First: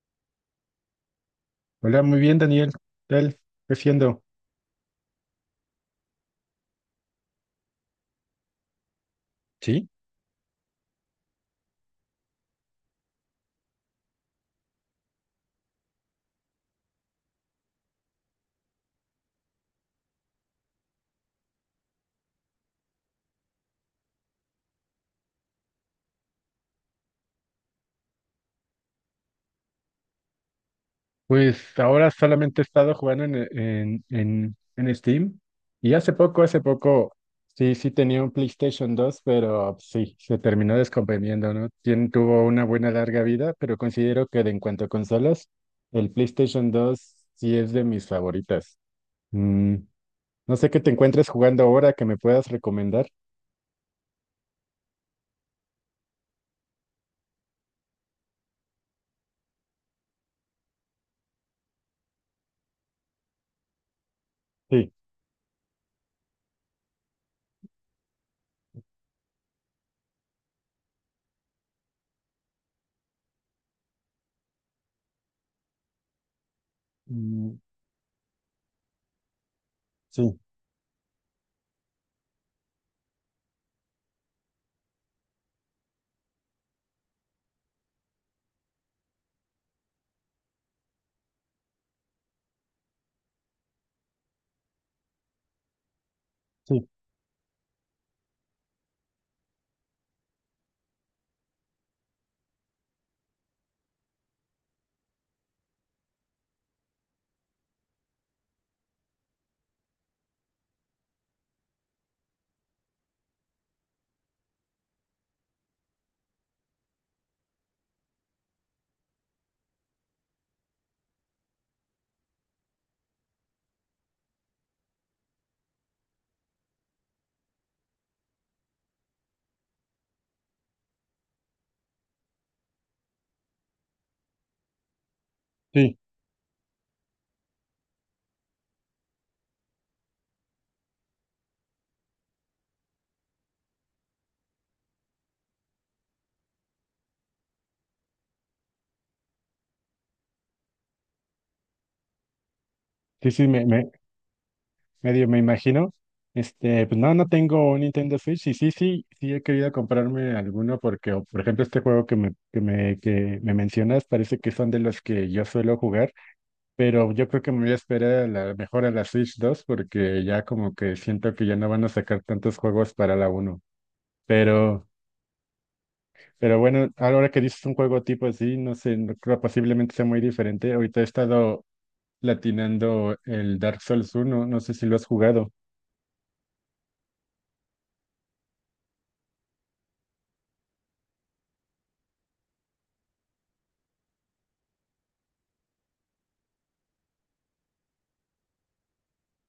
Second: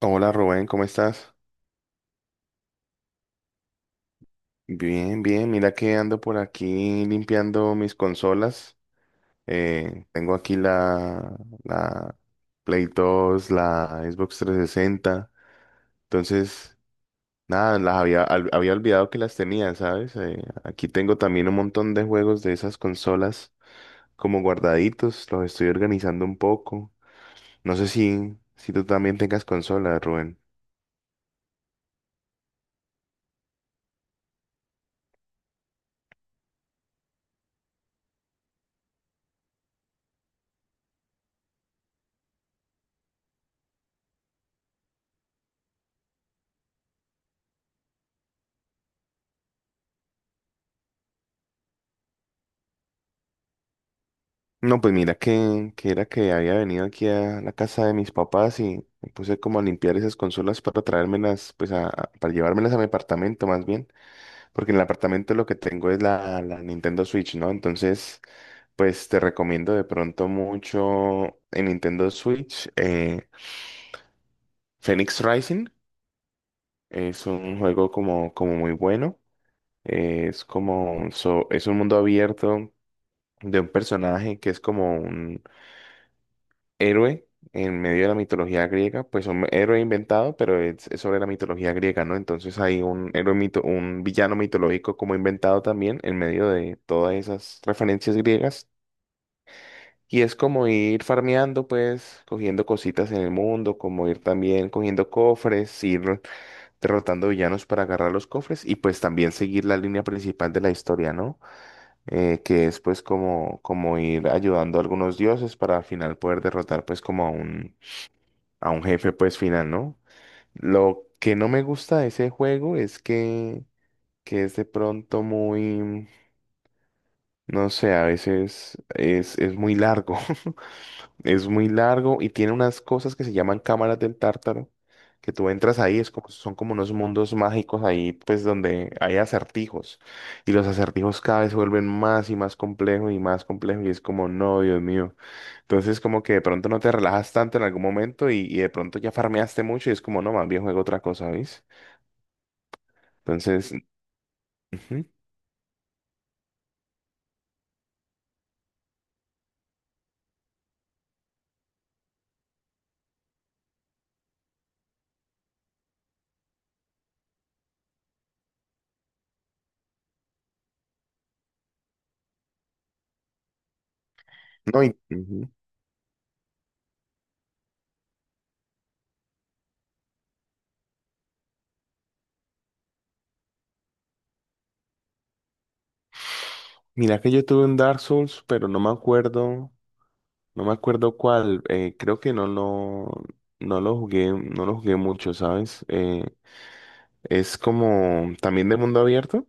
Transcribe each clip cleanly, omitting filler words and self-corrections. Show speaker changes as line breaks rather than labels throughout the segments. Hola Rubén, ¿cómo estás?
Hola, muy bien, Daniel. ¿Qué tal? ¿Qué haciendo?
Bien, bien, mira que ando por aquí limpiando mis consolas.
Sí,
Tengo aquí la, la Play 2, la Xbox 360. Entonces, nada, las había, había olvidado que las tenía, ¿sabes? Aquí tengo también un montón de juegos de esas consolas como guardaditos, los estoy organizando un poco. No sé si tú también tengas consolas, Rubén.
pues ahora solamente he estado jugando en Steam y hace poco, sí, sí tenía un PlayStation dos pero sí, se terminó descomponiendo, ¿no? Tuvo una buena larga vida, pero considero que de en cuanto a consolas, el PlayStation dos sí es de mis favoritas. Mm, no sé qué te encuentres jugando ahora que me puedas recomendar.
No, pues mira que era que había venido aquí a la casa de mis papás y me puse como a limpiar esas consolas para traérmelas, pues para llevármelas a mi apartamento más bien, porque en el
Sí,
apartamento lo que tengo es la, la Nintendo Switch, ¿no? Entonces, pues te recomiendo de pronto mucho en Nintendo Switch, Phoenix Rising, es
mm,
un juego como muy bueno,
sí,
es como, es un mundo abierto de un personaje que es como un héroe en medio de la mitología griega, pues un héroe inventado, pero es sobre la mitología griega, ¿no? Entonces hay un héroe mito, un villano mitológico como inventado también en medio de
sí,
todas esas referencias griegas. Y es como ir farmeando, pues, cogiendo cositas en el mundo, como ir también cogiendo cofres, ir derrotando villanos para agarrar los cofres y pues también seguir la línea principal de la historia, ¿no? Que es pues como ir ayudando a algunos dioses para al final poder derrotar pues como a un jefe pues final, ¿no? Lo que no me gusta de ese juego es que es de pronto muy, no sé, a veces es muy largo, es muy largo y tiene unas cosas que se llaman cámaras del tártaro, que tú entras
sí,
ahí, es como, son como unos mundos mágicos ahí pues donde hay acertijos y los acertijos cada vez se vuelven más y más complejos y más complejos y es como, no, Dios mío. Entonces, como que de pronto no te relajas tanto en algún momento y de pronto ya farmeaste mucho y es como, no, más bien juego otra cosa, ¿ves?
sí, sí,
Entonces, ujú.
medio me imagino. Pues no, no tengo un Nintendo Switch y sí, sí, sí he querido comprarme alguno porque, o, por ejemplo, este juego que me mencionas parece que son de los que yo suelo jugar, pero yo creo que me voy a esperar a la, mejor a la Switch dos porque ya como que siento que ya no van a sacar tantos juegos para la uno.
No,
Pero,
y, ujú.
pero bueno, ahora que dices un juego tipo así, no sé, no creo posiblemente sea muy diferente. Ahorita he estado latinando el Dark Souls uno, no sé si lo has jugado.
Mira que yo tuve un Dark Souls, pero no me acuerdo cuál. Creo que no lo jugué mucho, ¿sabes? Es como también de mundo abierto.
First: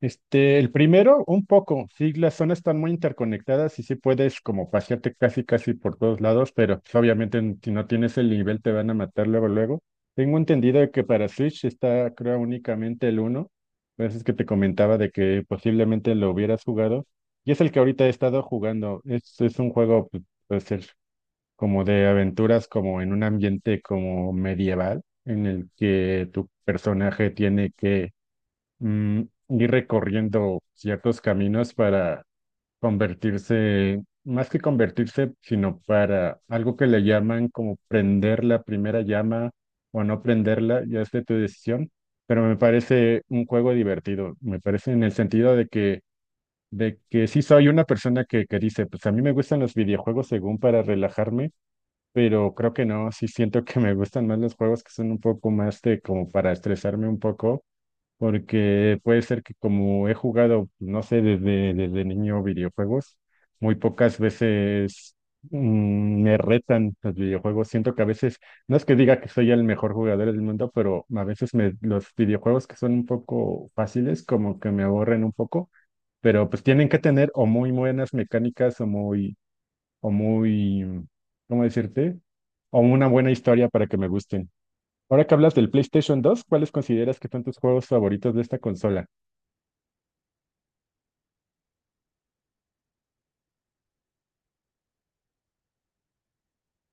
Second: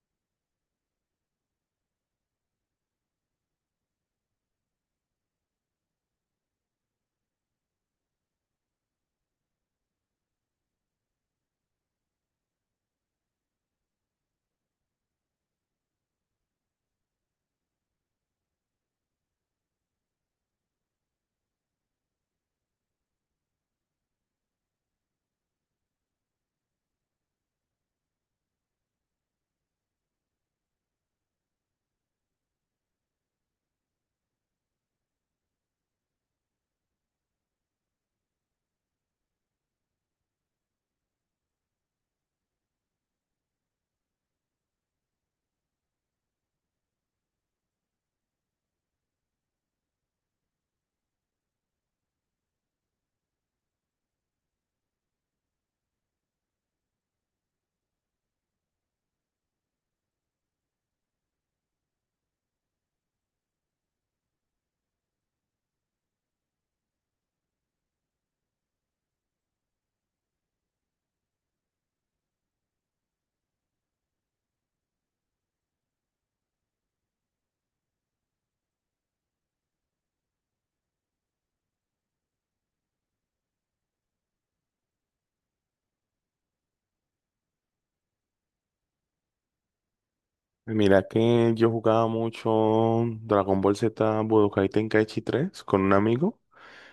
El primero, un poco, sí, las zonas están muy interconectadas y sí puedes como pasearte casi casi por todos lados, pero pues, obviamente si no tienes el nivel te van a matar luego luego. Tengo entendido que para Switch está creo únicamente el uno. Por eso es que te comentaba de que posiblemente lo hubieras jugado y es el que ahorita he estado jugando. Es un juego, puede ser como de aventuras, como en un ambiente como medieval, en el que tu personaje tiene que, mm, ir recorriendo ciertos caminos para convertirse, más que convertirse, sino para algo que le llaman como prender la primera llama o no prenderla, ya es de tu decisión, pero me parece un juego divertido, me parece en el sentido de que sí soy una persona que dice, pues a mí me gustan los videojuegos según para relajarme. Pero creo que no, sí siento que me gustan más los juegos que son un poco más de como para estresarme un poco porque puede ser que como he jugado, no sé, desde niño videojuegos, muy pocas veces, me retan los videojuegos. Siento que a veces, no es que diga que soy el mejor jugador del mundo, pero a veces los videojuegos que son un poco fáciles, como que me aburren un poco, pero pues tienen que tener o muy buenas mecánicas o muy, ¿cómo decirte? O una buena historia para que me gusten. Ahora que hablas del PlayStation dos, ¿cuáles consideras que son tus juegos favoritos de esta consola?
Mira que yo jugaba mucho Dragon Ball Z Budokai Tenkaichi 3 con un amigo.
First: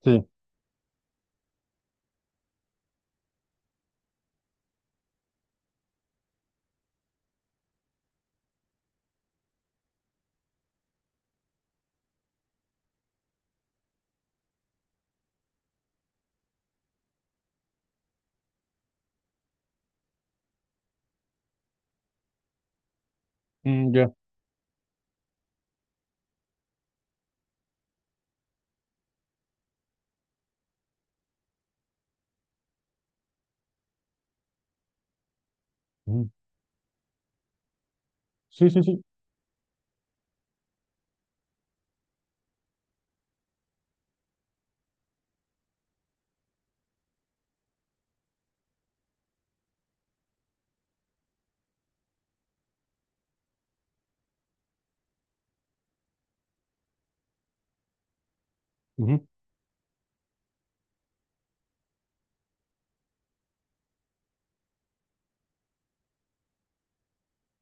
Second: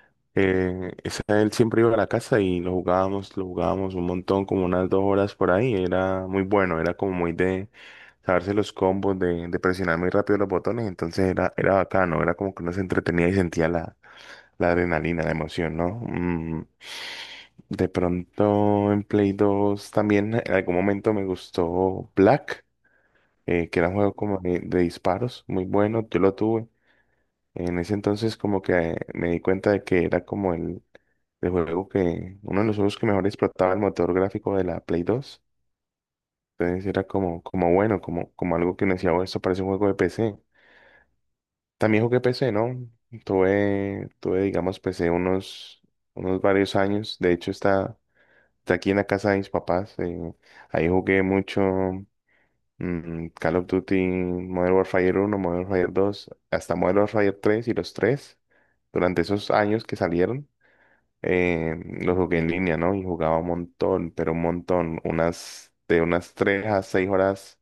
Sí,
Esa, él siempre iba a la casa y lo jugábamos un montón, como unas 2 horas por ahí. Era muy bueno, era como muy de saberse los combos, de presionar muy rápido los botones. Entonces era bacano, era como que uno se entretenía y sentía la, la adrenalina, la emoción, ¿no? De pronto en Play 2 también en algún momento me gustó Black, que era
mm,
un
ya.
juego como de disparos, muy bueno, yo lo tuve. En ese entonces como que me di cuenta de que era como el juego que, uno de los juegos que mejor explotaba el motor gráfico de la Play 2.
Ujú.
Entonces era como bueno, como
Sí,
algo
sí,
que me
sí.
decía, "Oh, esto parece un juego de PC". También jugué PC, ¿no? Tuve, digamos, PC unos varios años. De hecho, está aquí en la casa de mis papás. Ahí jugué mucho, Call of Duty, Modern Warfare 1, Modern Warfare 2, hasta Modern Warfare 3 y los tres durante
Ujú,
esos años que salieron. eh, los jugué en línea, ¿no? Y jugaba un montón, pero un montón, unas 3 a 6 horas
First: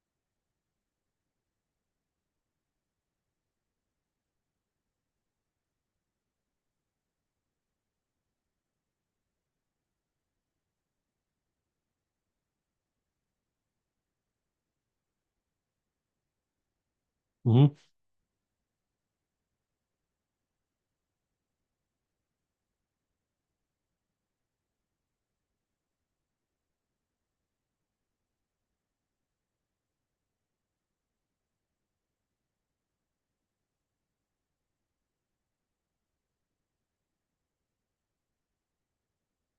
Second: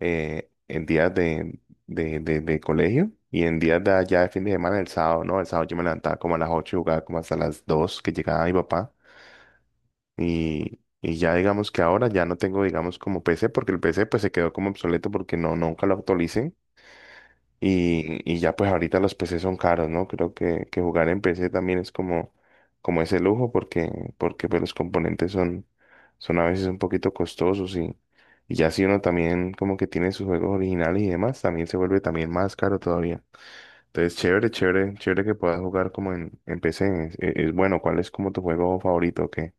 en días de, de colegio y en días de allá de fin de semana, el sábado, ¿no? El sábado yo me levantaba como a las 8 y jugaba como hasta las 2 que llegaba mi papá. Y ya digamos que ahora ya no tengo, digamos, como PC, porque el PC pues se quedó como obsoleto porque no, nunca lo actualicen.
ujú.
Y ya pues ahorita los PC son caros, ¿no? Creo que jugar en PC también es como ese lujo porque, porque pues los componentes son a veces un poquito costosos y ya si uno también como que tiene sus juegos originales y demás, también se vuelve también más caro todavía. Entonces, chévere, chévere, chévere que puedas jugar como en PC. Es bueno, ¿cuál es como tu juego favorito? O ¿qué?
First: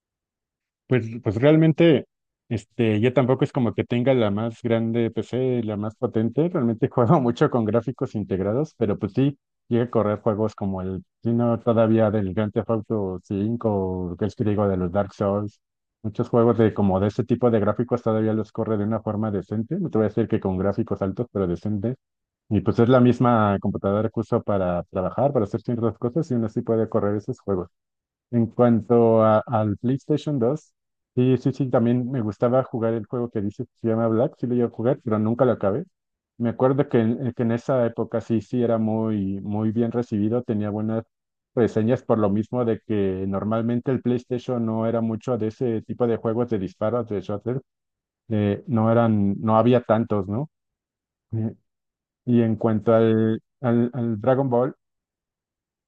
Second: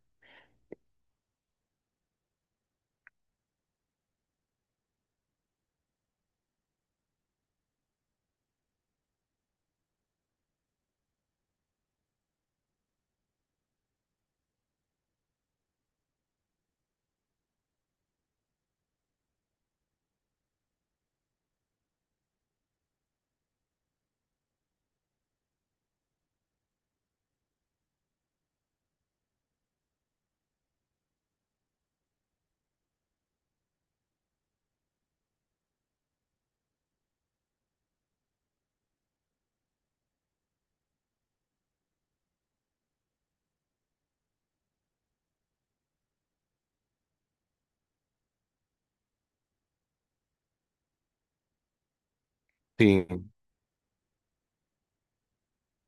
Pues realmente, este, yo tampoco es como que tenga la más grande PC, la más potente. Realmente juego mucho con gráficos integrados, pero pues sí, llega a correr juegos como el, si no todavía del Grand Theft Auto 5, o que es que digo de los Dark Souls. Muchos juegos de como de ese tipo de gráficos todavía los corre de una forma decente. No te voy a decir que con gráficos altos, pero decentes. Y pues es la misma computadora que uso para trabajar, para hacer ciertas cosas, y aún así puede correr esos juegos. En cuanto al PlayStation 2, sí, sí, sí, también me gustaba jugar el juego que dices que se llama Black, sí lo iba a jugar, pero nunca lo acabé. Me acuerdo que en esa época sí, sí era muy, muy bien recibido, tenía buenas reseñas por lo mismo de que normalmente el PlayStation no era mucho de ese tipo de juegos de disparos, de shooter, no eran, no había tantos, ¿no? Eh, y en cuanto
Sí.
al Dragon Ball,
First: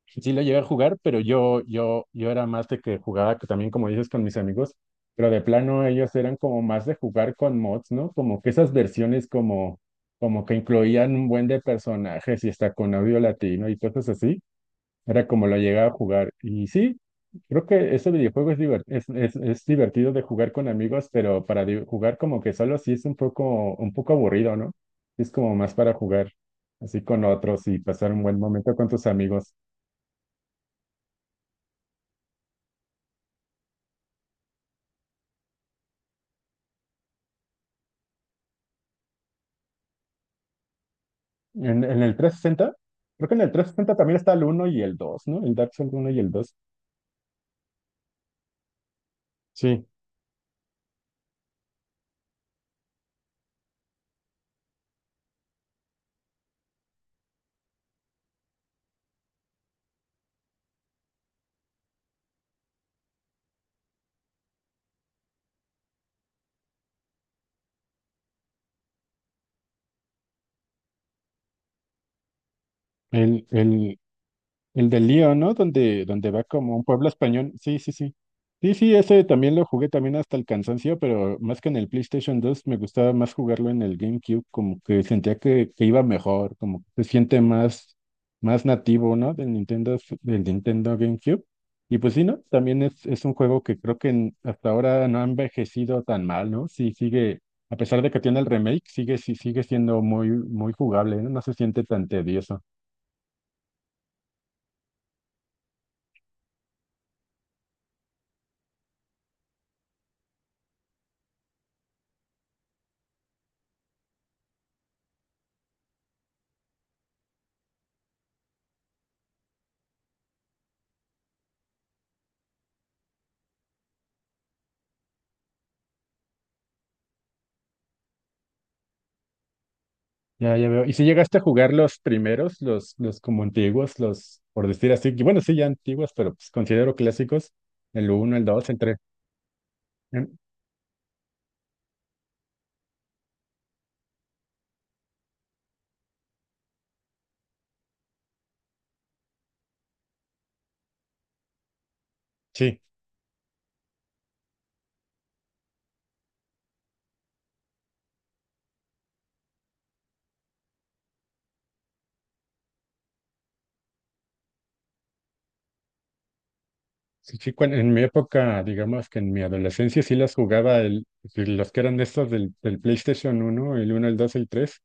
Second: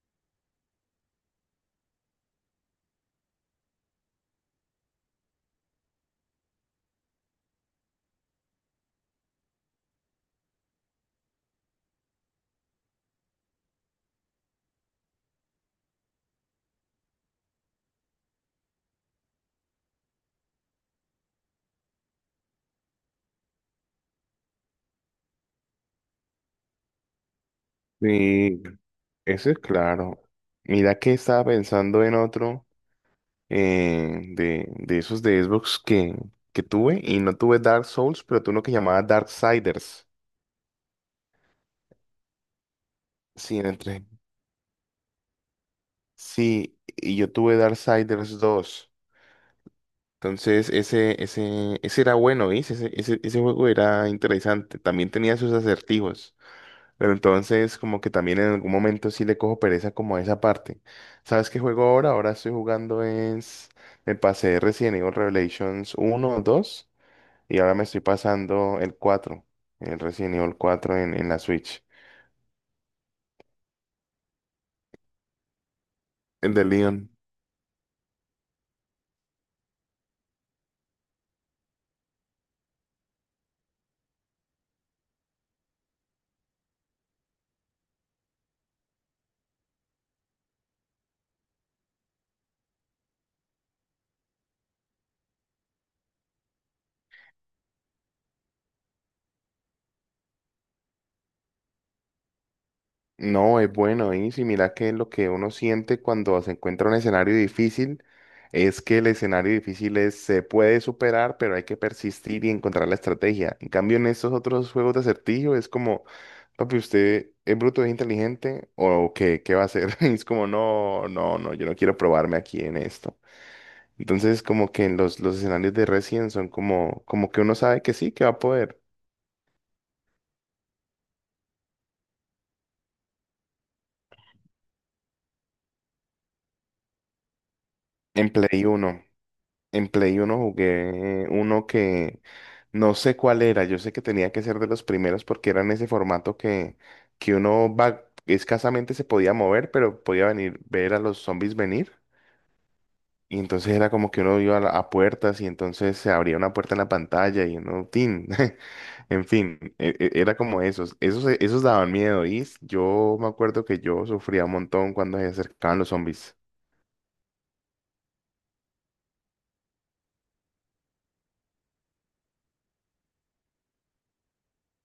sí lo llegué a jugar, pero yo era más de que jugaba que también, como dices, con mis amigos, pero de plano ellos eran como más de jugar con mods, ¿no? Como que esas versiones como, como que incluían un buen de personajes y hasta con audio latino y cosas así. Era como lo llegaba a jugar. Y sí, creo que ese videojuego es divertido de jugar con amigos, pero para jugar como que solo sí es un poco aburrido, ¿no? Es como más para jugar así con otros y pasar un buen
Sí,
momento con tus
eso
amigos.
es claro. Mira que estaba pensando en otro de esos de Xbox que tuve y no tuve Dark Souls, pero tuve uno que llamaba Darksiders.
En el trescientos sesenta, creo que en el
Sí,
360
entre.
también está el uno y el dos, ¿no? El Dark Souls uno y el dos.
Sí, y yo tuve Darksiders 2.
Sí,
Entonces, ese era bueno, ¿viste? Ese juego era interesante. También tenía sus acertijos. Pero entonces como que también en algún momento sí le cojo pereza como a esa parte. ¿Sabes qué juego ahora? Ahora estoy jugando es... Me pasé Resident Evil Revelations uno dos y ahora me estoy pasando el cuatro, el Resident Evil 4 en la Switch.
el, el, el del lío, ¿no? Donde, donde va
El de
como un pueblo
Leon.
español. Sí, sí, sí. Sí, sí, ese también lo jugué también hasta el cansancio, pero más que en el PlayStation dos me gustaba más jugarlo en el GameCube, como que sentía que iba mejor, como que se siente más, más nativo, ¿no? Del Nintendo, del Nintendo GameCube. Y pues sí, ¿no? También es un juego que creo que hasta ahora no ha envejecido tan mal, ¿no? Sí, sigue, a pesar de que tiene el remake, sigue, sí, sigue siendo muy, muy jugable, ¿no? No se siente tan tedioso.
No, es bueno, y si mira que lo que uno siente cuando se encuentra un escenario difícil es que el escenario difícil se puede superar, pero hay que persistir y encontrar la estrategia. En cambio, en estos otros juegos de acertijo es como papi, ¿usted es bruto, es inteligente o qué, qué va a hacer? Y es como, no, no, no, yo no quiero probarme aquí en esto. Entonces, como que en los escenarios de Resident son como, como que uno sabe que sí, que va a poder.
Ya, ya veo. ¿Y si llegaste a jugar los primeros, los como antiguos, los, por decir así, que bueno, sí, ya antiguos, pero pues considero clásicos, el
En
uno, el
Play
dos, el tres?
uno en Play
Em,
uno jugué uno que no sé cuál era, yo sé que tenía que ser de los primeros porque era en ese formato que uno va, escasamente se podía mover, pero podía venir, ver a los zombies venir.
sí,
Y entonces era como que uno iba a puertas y entonces se abría una puerta en la pantalla y uno, tin. En fin, era como esos. Esos, esos daban miedo. Yo me acuerdo que yo sufría un montón cuando se acercaban los zombies.
sí, sí, en mi época, digamos que en mi adolescencia sí las jugaba, el, los que eran de estos del PlayStation uno, el uno, el dos, el tres,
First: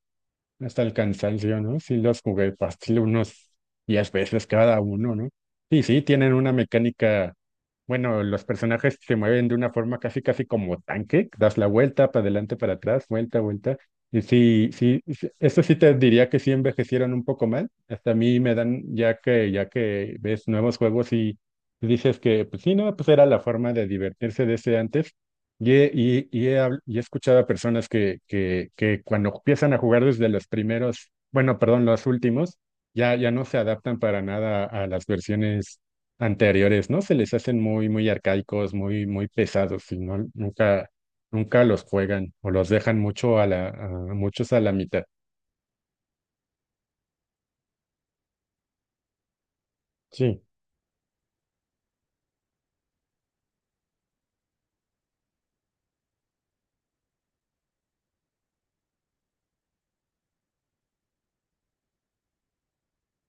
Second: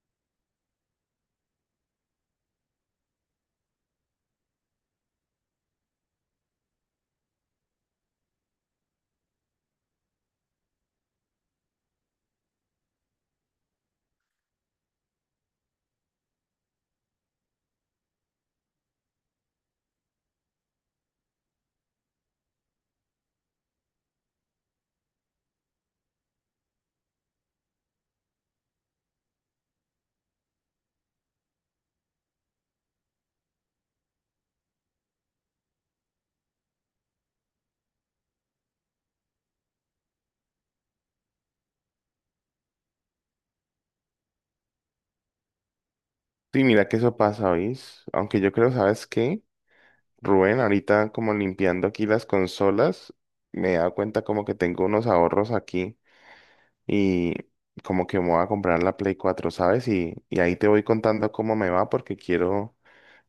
hasta el cansancio, ¿no? Sí, los jugué fácil unos 10 veces cada uno, ¿no? Y sí, tienen una mecánica, bueno, los personajes se mueven de una forma casi, casi como tanque, das la vuelta para adelante, para atrás, vuelta, vuelta. Y sí, sí, sí, eso sí te diría que sí envejecieron un poco mal. Hasta a mí me dan, ya que ves nuevos juegos y dices que, pues sí, no, pues era la forma de divertirse de ese antes. Y he, y he habl- y he escuchado a personas que cuando empiezan a jugar desde los primeros, bueno, perdón, los últimos, ya, ya no se adaptan para nada a las versiones anteriores, ¿no? Se les hacen muy, muy arcaicos, muy, muy pesados, y no, nunca, nunca los juegan o los dejan mucho a muchos a la mitad.
Sí, mira que eso pasa, ¿oís? Aunque yo creo, ¿sabes qué?
Sí.
Rubén, ahorita como limpiando aquí las consolas, me he dado cuenta como que tengo unos ahorros aquí y como que me voy a comprar la Play 4, ¿sabes? Y ahí te voy contando cómo me va porque quiero.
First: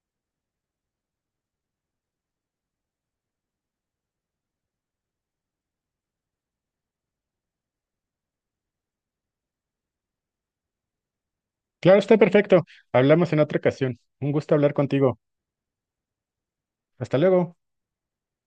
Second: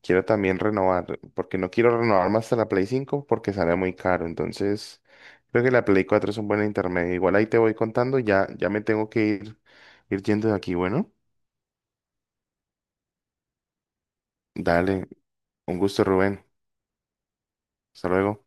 Quiero también renovar, porque no quiero renovar más hasta la Play 5 porque sale muy caro. Entonces, creo que la Play 4 es un buen intermedio. Igual ahí te voy contando, ya, ya me tengo que ir yendo de aquí. Bueno,
Claro, está perfecto. Hablamos en otra ocasión. Un gusto hablar
dale,
contigo.
un gusto, Rubén.
Hasta luego.
Hasta luego.